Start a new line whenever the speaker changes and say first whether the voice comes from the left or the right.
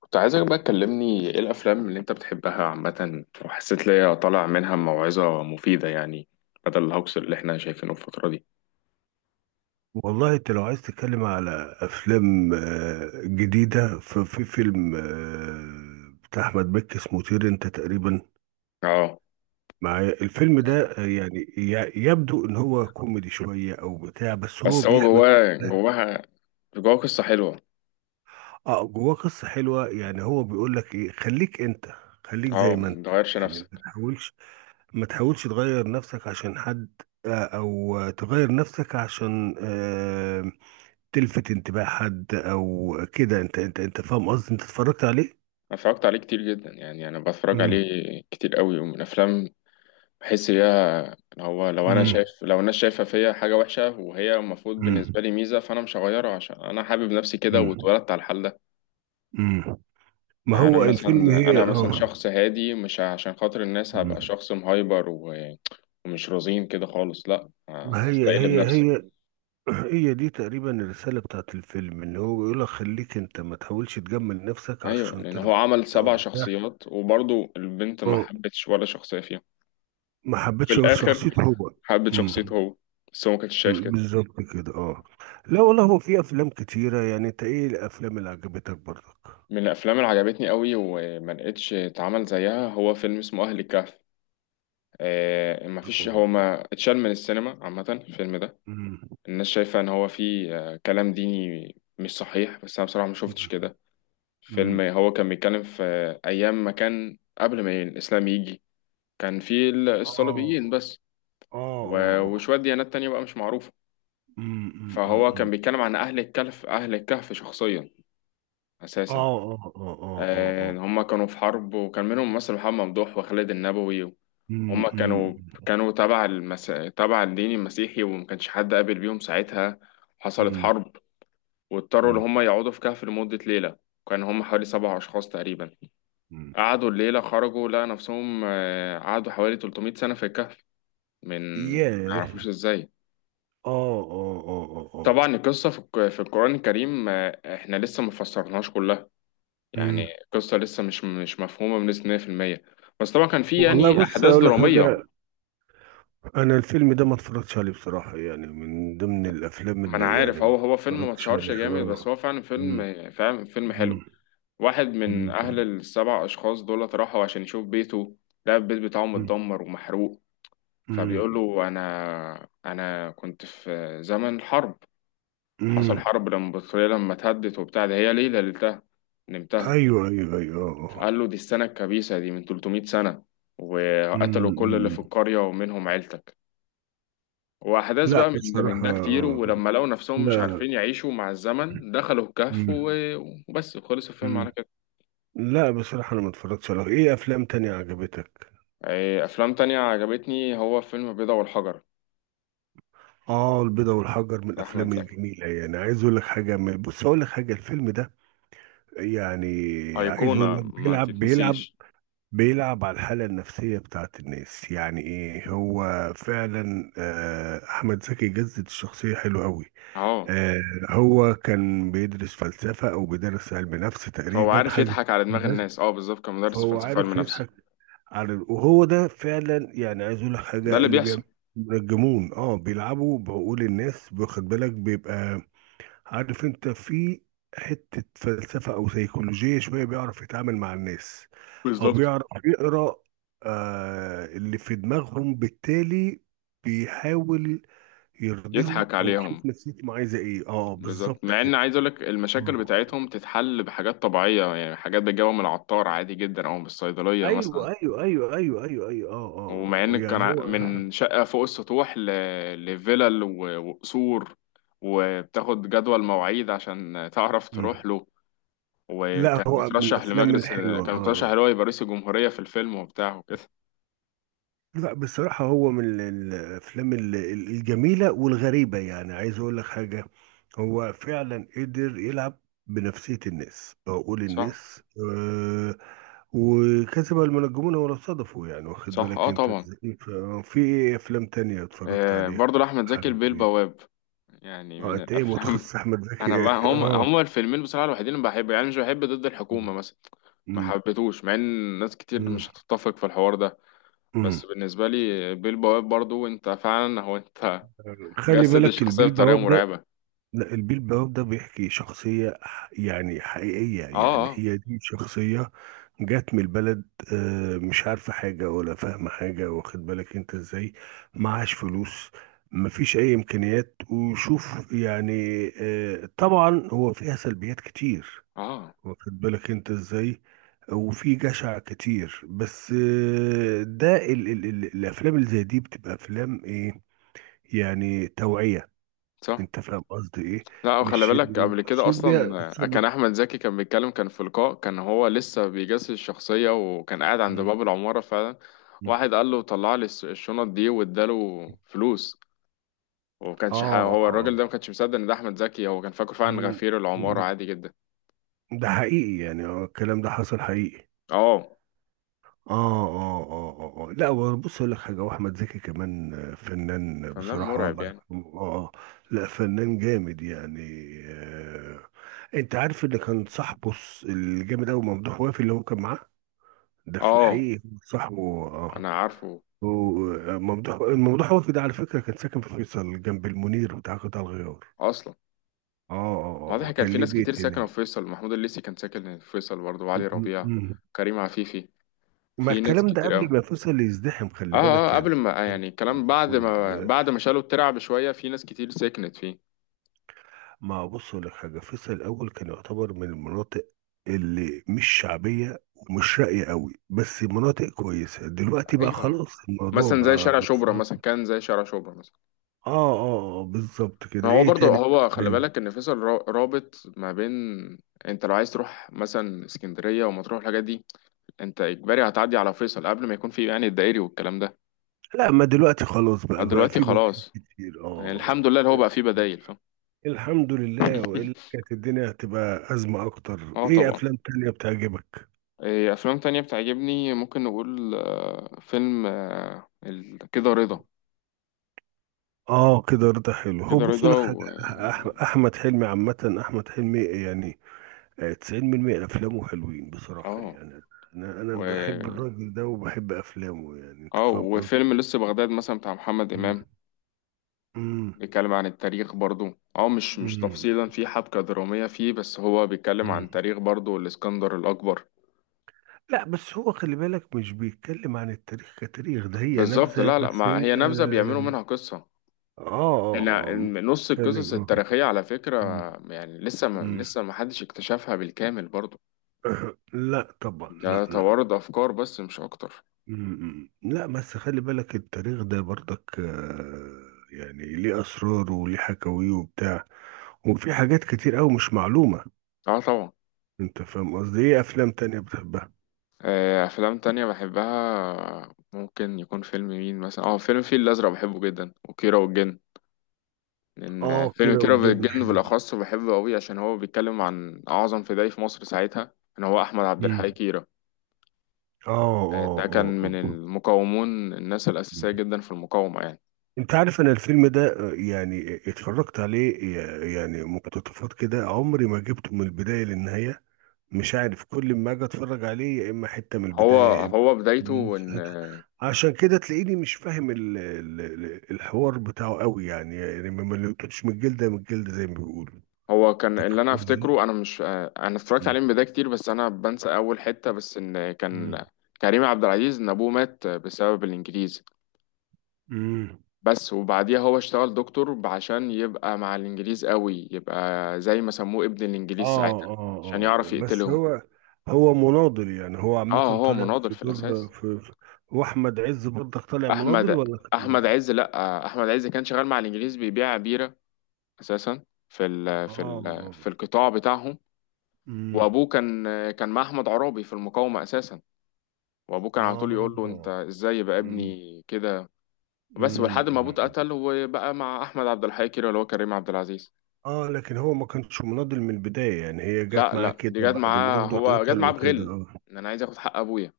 left: كنت عايزك بقى تكلمني، ايه الافلام اللي انت بتحبها عامه وحسيت ليا طالع منها موعظه مفيده يعني، بدل الهوكس اللي احنا شايفينه الفتره دي.
right: والله انت لو عايز تتكلم على افلام جديده، ففي فيلم بتاع احمد مكي اسمه طير انت. تقريبا
left: اه،
right: معايا الفيلم ده. يعني يبدو ان هو كوميدي شويه او بتاع، بس هو
left: بس هو
right: بيحمل
left: جواه جواها، جواه قصه حلوه.
right: اه جواه قصه حلوه. يعني هو بيقول لك ايه، خليك انت، خليك
left: اه،
right: زي ما انت.
left: متغيرش
right: يعني ما
left: نفسك.
right: تحاولش ما تحاولش تغير نفسك عشان حد، او تغير نفسك عشان تلفت انتباه حد او كده. انت فاهم قصدي، انت اتفرجت عليه؟
left: أنا اتفرجت عليه كتير جدا، يعني انا بتفرج
right: امم.
left: عليه كتير قوي، ومن افلام بحس بيها إن هو، لو انا شايف
right: امم.
left: لو الناس شايفه فيا حاجه وحشه وهي المفروض بالنسبه
right: امم.
left: لي ميزه، فانا مش هغيرها عشان انا حابب نفسي كده
right: امم.
left: واتولدت على الحال ده.
right: امم. ما
left: يعني انا
right: هو الفيلم
left: مثلا
right: هي،
left: انا مثلا
right: اه.
left: شخص هادي، مش عشان خاطر الناس هبقى
right: امم.
left: شخص مهايبر ومش رزين كده خالص، لا،
right: ما هي
left: هستقل
right: هي
left: بنفسي.
right: هي هي دي تقريبا الرسالة بتاعت الفيلم، ان هو بيقول لك خليك انت، ما تحاولش تجمل نفسك
left: ايوه،
right: عشان
left: لان هو
right: ترضى.
left: عمل
right: او
left: سبع
right: بتاع.
left: شخصيات وبرضه البنت ما
right: اه،
left: حبتش ولا شخصيه فيهم،
right: ما
left: في
right: حبيتش غير
left: الاخر
right: شخصيته هو.
left: حبت
right: امم.
left: شخصيته هو، بس هو ما كانش شايف كده.
right: بالظبط كده، اه. لا والله، هو في افلام كتيرة. يعني انت ايه الافلام اللي عجبتك برضك؟
left: من الافلام اللي عجبتني قوي وما لقيتش اتعمل زيها هو فيلم اسمه اهل الكهف. آه، ما فيش، هو ما اتشال من السينما عامه الفيلم ده.
right: أمم.
left: الناس شايفة إن هو فيه كلام ديني مش صحيح، بس أنا بصراحة ما شفتش
right: مم.
left: كده. فيلم
right: مم.
left: هو كان بيتكلم في أيام ما كان قبل ما الإسلام يجي، كان فيه الصليبيين
right: اه.
left: بس
right: اه. اه. اه.
left: وشوية ديانات تانية بقى مش معروفة.
right: مم، مم، مم،
left: فهو
right: مم.
left: كان بيتكلم عن أهل الكهف، أهل الكهف شخصيا، أساسا.
right: اه. اه. اه. اه. اه. اه.
left: إن هما كانوا في حرب وكان منهم مثلا محمد ممدوح وخالد النبوي.
right: مم،
left: هما
right: مم،
left: كانوا، كانوا تبع تبع الدين المسيحي، وما كانش حد قابل بيهم ساعتها. حصلت
right: مم،
left: حرب واضطروا إن
right: مم،
left: هم يقعدوا في كهف لمدة ليلة، وكان هم حوالي 7 أشخاص تقريبا.
right: مم.
left: قعدوا الليلة، خرجوا لقى نفسهم، قعدوا حوالي 300 سنة في الكهف، من ما
right: ياه.
left: يعرفوش إزاي.
right: اه. اه. اه. اه.
left: طبعا
right: اه.
left: القصة في في القرآن الكريم، إحنا لسه ما فسرناهاش كلها. يعني
right: مم.
left: القصة لسه مش مفهومة بنسبة 100%. بس طبعا كان في
right: والله
left: يعني
right: بص
left: أحداث
right: اقول لك
left: درامية.
right: حاجه، انا الفيلم ده ما اتفرجتش عليه بصراحه، يعني من ضمن الافلام
left: ما أنا
right: اللي يعني
left: عارف، هو
right: ما
left: هو فيلم ما
right: اتفرجتش
left: اتشهرش
right: عليه،
left: جامد، بس
right: اه.
left: هو فعلا
right: مم،
left: فيلم، فعلا فيلم حلو.
right: مم،
left: واحد من
right: مم،
left: أهل ال7 أشخاص دولت راحوا عشان يشوف بيته، لقى البيت بتاعه
right: مم،
left: متدمر ومحروق. فبيقول
right: مم،
left: له أنا كنت في زمن حرب، حصل
right: مم.
left: حرب لما البطارية، لما اتهدت وبتاع ده، هي ليلة ليلتها نمتها.
right: ايوه، ايوه، ايوه، اه، آه.
left: فقال له دي السنة الكبيسة، دي من 300 سنة، وقتلوا كل اللي في
right: مم.
left: القرية ومنهم عيلتك. وأحداث
right: لا
left: بقى من
right: بصراحة.
left: ده كتير، ولما لقوا نفسهم مش
right: لا.
left: عارفين يعيشوا مع الزمن دخلوا الكهف
right: مم.
left: وبس، خلص الفيلم على
right: مم.
left: كده.
right: لا بصراحة، أنا ما اتفرجتش على. إيه أفلام تانية عجبتك؟
left: إيه، افلام تانية عجبتني، هو فيلم البيضة والحجر.
right: آه، البيضة والحجر من
left: احمد
right: الأفلام
left: زكي
right: الجميلة. يعني عايز أقول لك حاجة، بص أقول لك حاجة. الفيلم ده يعني، عايز
left: ايقونة
right: أقول لك،
left: ما
right: بيلعب، بيلعب
left: تتنسيش.
right: بيلعب على الحالة النفسية بتاعت الناس. يعني إيه هو فعلا. أحمد زكي جسد الشخصية حلو أوي.
left: اه،
right: آه، هو كان بيدرس فلسفة، أو بيدرس علم نفس
left: فهو
right: تقريبا،
left: عارف
right: حاجة زي
left: يضحك على دماغ
right: كده.
left: الناس. اه، بالظبط، كان مدرس
right: فهو
left: فلسفة علم
right: عارف
left: نفس.
right: يضحك على، وهو ده فعلا. يعني عايز اقول لك
left: ده
right: حاجه،
left: اللي
right: اللي بيعمل
left: بيحصل.
right: بيرجمون، بيلعبوا بعقول الناس، واخد بالك؟ بيبقى عارف انت، في حته فلسفه او سيكولوجيه شويه، بيعرف يتعامل مع الناس، او
left: بالظبط،
right: بيعرف يقرا اللي في دماغهم، بالتالي بيحاول يرضيهم
left: يضحك
right: او
left: عليهم.
right: يشوف نفسيتهم عايزه ايه. اه،
left: بالظبط،
right: بالظبط
left: مع ان
right: كده.
left: عايز اقولك المشاكل
right: آه.
left: بتاعتهم تتحل بحاجات طبيعية، يعني حاجات بتجيبها من العطار عادي جدا، او من الصيدلية مثلا.
right: ايوه، ايوه، ايوه، ايوه، ايوه، ايوه، اه.
left: ومع ان
right: اه،
left: كان
right: يعني هو.
left: من شقة فوق السطوح لفيلل وقصور، وبتاخد جدول مواعيد عشان تعرف تروح
right: مم.
left: له.
right: لا،
left: وكان
right: هو من
left: مترشح
right: الافلام
left: لمجلس،
right: الحلوه،
left: كان مترشح اللي
right: اه.
left: هو يبقى رئيس الجمهورية في الفيلم وبتاع وكده.
right: لا بصراحه هو من الافلام الجميله والغريبه. يعني عايز اقول لك حاجه، هو فعلا قدر يلعب بنفسيه الناس، عقول
left: صح.
right: الناس. آه، وكسب المنجمون ولا صدفوا. يعني واخد
left: صح.
right: بالك
left: اه
right: انت
left: طبعا.
right: ازاي؟ في ايه افلام تانية اتفرجت
left: آه،
right: عليها؟
left: برضه لأحمد زكي، البيه
right: حبيبي.
left: البواب، يعني
right: اه،
left: من
right: انت ايه،
left: الأفلام.
right: متخصص احمد
left: أنا
right: زكي؟
left: بقى هم
right: اه.
left: الفيلمين بصراحة الوحيدين اللي بحب، يعني مش بحب ضد الحكومة مثلا، ما
right: مم.
left: حبيتهوش، مع ان ناس كتير مش
right: مم.
left: هتتفق في الحوار ده. بس
right: مم.
left: بالنسبة لي، بيل بواب برضو، انت فعلا هو انت
right: خلي
left: جسد
right: بالك، البيه
left: الشخصية بطريقة
right: البواب.
left: مرعبة.
right: لا، البيلباوب ده بيحكي شخصية يعني حقيقية،
left: اه.
right: يعني
left: اه.
right: هي دي شخصية جات من البلد. مش عارفة حاجة ولا فاهمة حاجة. واخد بالك انت ازاي، معهاش فلوس، مفيش اي امكانيات. وشوف يعني. طبعا هو فيها سلبيات كتير،
left: اه.
right: واخد بالك انت ازاي، وفي جشع كتير. بس ده ال الافلام اللي زي دي بتبقى افلام ايه، يعني توعية.
left: صح.
right: انت فاهم قصدي ايه؟
left: لا، وخلي
right: مش
left: بالك قبل كده
right: المقصود بيها
left: اصلا كان
right: بتثبت.
left: احمد زكي كان بيتكلم، كان في لقاء، كان هو لسه بيجسس الشخصيه وكان قاعد عند
right: مم.
left: باب العماره فعلا.
right: مم.
left: واحد قال له طلع لي الشنط دي، واداله فلوس.
right: اه،
left: وكانش
right: اه.
left: هو
right: آه.
left: الراجل ده ما كانش مصدق ان ده احمد زكي، هو كان فاكره فعلا
right: مم.
left: غفير العماره
right: مم.
left: عادي جدا.
right: ده حقيقي يعني. الكلام ده حصل حقيقي.
left: اه.
right: اه. اه، اه، اه، آه. لا، هو بص اقول لك حاجه، واحمد زكي كمان فنان
left: فنان
right: بصراحه،
left: مرعب
right: الله
left: يعني.
right: يرحمه، اه، آه. لا، فنان جامد يعني. آه. انت عارف اللي كان صاحبه، الجامد قوي، ممدوح وافي، اللي هو كان معاه ده في
left: اه،
right: الحقيقه صاحبه، اه.
left: انا عارفه
right: وممدوح وفد، على فكرة، كان ساكن في فيصل جنب المنير بتاع قطاع الغيار.
left: اصلا.
right: اه. اه.
left: واضح كان
right: كان
left: في
right: ليه
left: ناس كتير
right: بيت
left: ساكنه في
right: هناك.
left: فيصل، محمود الليثي كان ساكن في فيصل برضه، وعلي
right: م-
left: ربيع،
right: م-
left: كريم عفيفي،
right: ما
left: في ناس
right: الكلام ده
left: كتير.
right: قبل ما فيصل يزدحم،
left: اه
right: خلي بالك
left: اه،
right: يعني.
left: قبل ما يعني الكلام بعد
right: وال-
left: ما، بعد ما شالوا الترعة بشوية في ناس كتير سكنت فيه.
right: ما بص أقول لك حاجة، فيصل الأول كان يعتبر من المناطق اللي مش شعبية ومش راقية قوي، بس مناطق كويسة دلوقتي. بقى
left: ايوه،
right: خلاص الموضوع،
left: مثلا زي
right: بقى
left: شارع شبرا
right: اه.
left: مثلا، كان زي شارع شبرا مثلا.
right: اه. بالظبط كده.
left: هو
right: ايه
left: برضه،
right: تاني؟
left: هو خلي بالك ان فيصل رابط ما بين، انت لو عايز تروح مثلا اسكندرية ومطروح الحاجات دي، انت اجباري هتعدي على فيصل قبل ما يكون في يعني الدائري والكلام ده.
right: لا، ما دلوقتي خلاص بقى
left: دلوقتي
right: في بدائل
left: خلاص،
right: كتير،
left: يعني الحمد
right: اه.
left: لله اللي هو بقى فيه بدايل، فاهم.
right: الحمد لله، والا كانت الدنيا هتبقى ازمه اكتر.
left: اه
right: ايه
left: طبعا.
right: افلام تانية بتعجبك؟
left: إيه افلام تانية بتعجبني، ممكن نقول فيلم، كده رضا.
right: اه، كده رضا حلو. هو
left: كده
right: بص
left: رضا
right: لك حاجه،
left: و،
right: احمد حلمي عامه، احمد حلمي يعني 90% افلامه حلوين بصراحه
left: اه،
right: يعني. انا
left: و،
right: بحب الراجل ده وبحب افلامه، يعني انت
left: اه،
right: فاهم قصدي.
left: وفيلم لسه بغداد مثلا بتاع محمد
right: مم.
left: إمام، بيتكلم عن التاريخ برضو. اه، مش
right: مم.
left: تفصيلا، في حبكة درامية فيه، بس هو بيتكلم عن
right: مم.
left: تاريخ برضو، الإسكندر الأكبر.
right: لا بس هو، خلي بالك، مش بيتكلم عن التاريخ كتاريخ، ده هي
left: بالظبط،
right: نبذة
left: لا لا،
right: بس
left: ما
right: هي
left: هي نبذة بيعملوا
right: يعني.
left: منها قصة.
right: اه.
left: لا،
right: مش
left: نص القصص
right: بيتكلم. آه.
left: التاريخية على فكرة،
right: مم،
left: يعني لسه ما،
right: مم.
left: لسه ما حدش اكتشفها بالكامل برضو.
right: أه، لا طبعا، لا،
left: ده
right: لا.
left: توارد أفكار بس مش أكتر.
right: مم، مم. لا بس خلي بالك، التاريخ ده برضك يعني ليه أسراره وليه حكاويه وبتاع، وفي حاجات كتير أوي مش معلومة.
left: اه طبعا.
right: أنت فاهم قصدي؟ إيه أفلام تانية بتحبها؟
left: افلام تانية بحبها، ممكن يكون فيلم مين مثلا، اه، فيلم الفيل الازرق بحبه جدا، وكيرة والجن، لان
right: آه،
left: فيلم
right: كيرة
left: كيرة
right: والجن
left: والجن
right: حلو.
left: بالاخص بحبه قوي عشان هو بيتكلم عن اعظم فدائي في مصر ساعتها، ان هو احمد عبد الحي
right: مم.
left: كيرة.
right: آه.
left: ده كان
right: آه.
left: من
right: آه.
left: المقاومون، الناس
right: آه.
left: الاساسيه جدا في المقاومه يعني.
right: انت عارف انا الفيلم ده يعني اتفرجت عليه يعني مقتطفات كده. عمري ما جبته من البداية للنهاية، مش عارف. كل ما اجي اتفرج عليه يا اما حتة من
left: هو
right: البداية، يا اما
left: هو
right: من
left: بدايته
right: نص
left: ان،
right: حتة. عشان كده تلاقيني مش فاهم الحوار بتاعه قوي، يعني ما لقيتوش من الجلدة من الجلدة زي ما بيقولوا.
left: هو كان
right: انت
left: اللي انا
right: فاهم قصدي؟
left: افتكره، انا مش، انا اتفرجت عليه
right: مم.
left: من بدايه كتير، بس انا بنسى اول حته، بس ان
right: مم.
left: كان كريم عبد العزيز، ان ابوه مات بسبب الانجليز
right: مم.
left: بس، وبعديها هو اشتغل دكتور عشان يبقى مع الانجليز قوي، يبقى زي ما سموه ابن الانجليز
right: اه،
left: ساعتها،
right: اه،
left: عشان يعرف
right: اه، بس
left: يقتلهم.
right: هو هو مناضل يعني، هو
left: اه،
right: عامة
left: هو
right: طالع
left: مناضل
right: في
left: في
right: دور،
left: الاساس.
right: هو أحمد عز برضك طالع مناضل،
left: احمد،
right: ولا
left: احمد
right: كان؟
left: عز لا احمد عز كان شغال مع الانجليز بيبيع بيرة اساسا، في ال،
right: اه.
left: في ال، في
right: اه.
left: القطاع بتاعهم.
right: امم.
left: وابوه كان، كان مع احمد عرابي في المقاومة اساسا. وابوه كان على طول يقول له انت
right: اه.
left: ازاي يبقى
right: امم.
left: ابني كده. بس ولحد ما ابوه
right: امم.
left: اتقتل، وبقى مع احمد عبد الحي كده، اللي هو كريم عبد العزيز.
right: اه، لكن هو ما كانش مناضل من البداية يعني، هي جت
left: لا
right: معاه
left: لا،
right: كده
left: دي جت
right: بعد ما
left: معاه،
right: والده
left: هو جت
right: اتقتل
left: معاه
right: وكده،
left: بغل،
right: اه.
left: ان انا عايز اخد حق ابويا.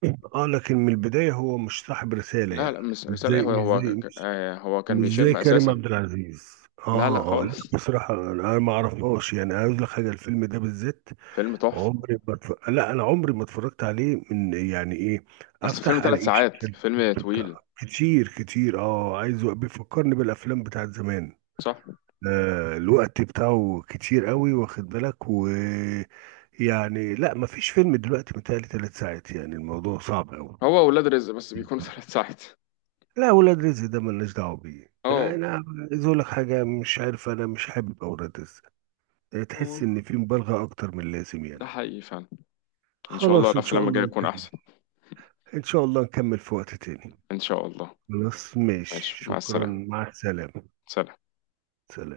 right: اه، لكن من البداية هو مش صاحب رسالة
left: لا
right: يعني.
left: لا، مش
right: مش
left: رسالة ايه،
right: زي
left: هو
right: مش
left: هو
right: زي
left: ك- آه، هو كان
right: مش زي
left: بيشم
right: كريم
left: اساسا.
right: عبد العزيز.
left: لا لا
right: اه. اه. لا
left: خالص،
right: بصراحة، انا ما اعرفهاش يعني. عاوز لك حاجة، الفيلم ده بالذات
left: فيلم تحفة.
right: عمري ما اتف... لا، انا عمري ما اتفرجت عليه من، يعني، ايه،
left: اصل فيلم
right: افتح
left: ثلاث
right: الاقيه
left: ساعات
right: شغال في
left: فيلم
right: اليوتيوب بتاع.
left: طويل.
right: كتير كتير، اه. عايز، بيفكرني بالافلام بتاعت زمان.
left: صح.
right: آه، الوقت بتاعه كتير قوي، واخد بالك؟ و، يعني، لا ما فيش فيلم دلوقتي متهيألي 3 ساعات، يعني الموضوع صعب قوي.
left: هو ولاد رزق بس بيكونوا 3 ساعات.
right: لا، ولاد رزق ده ملناش دعوه بيه
left: اه.
right: انا. عايز اقول لك حاجه، مش عارف، انا مش حابب اولاد رزق، يعني
left: اه.
right: تحس ان في مبالغه اكتر من اللازم يعني.
left: ده حقيقي فعلا. ان شاء الله
right: خلاص ان شاء
left: الافلام
right: الله
left: الجاية تكون
right: نكمل.
left: احسن.
right: ان شاء الله نكمل في وقت تاني.
left: ان شاء الله.
right: خلاص ماشي،
left: ماشي، مع
right: شكرا،
left: السلامة.
right: مع السلامه.
left: سلام.
right: سلام.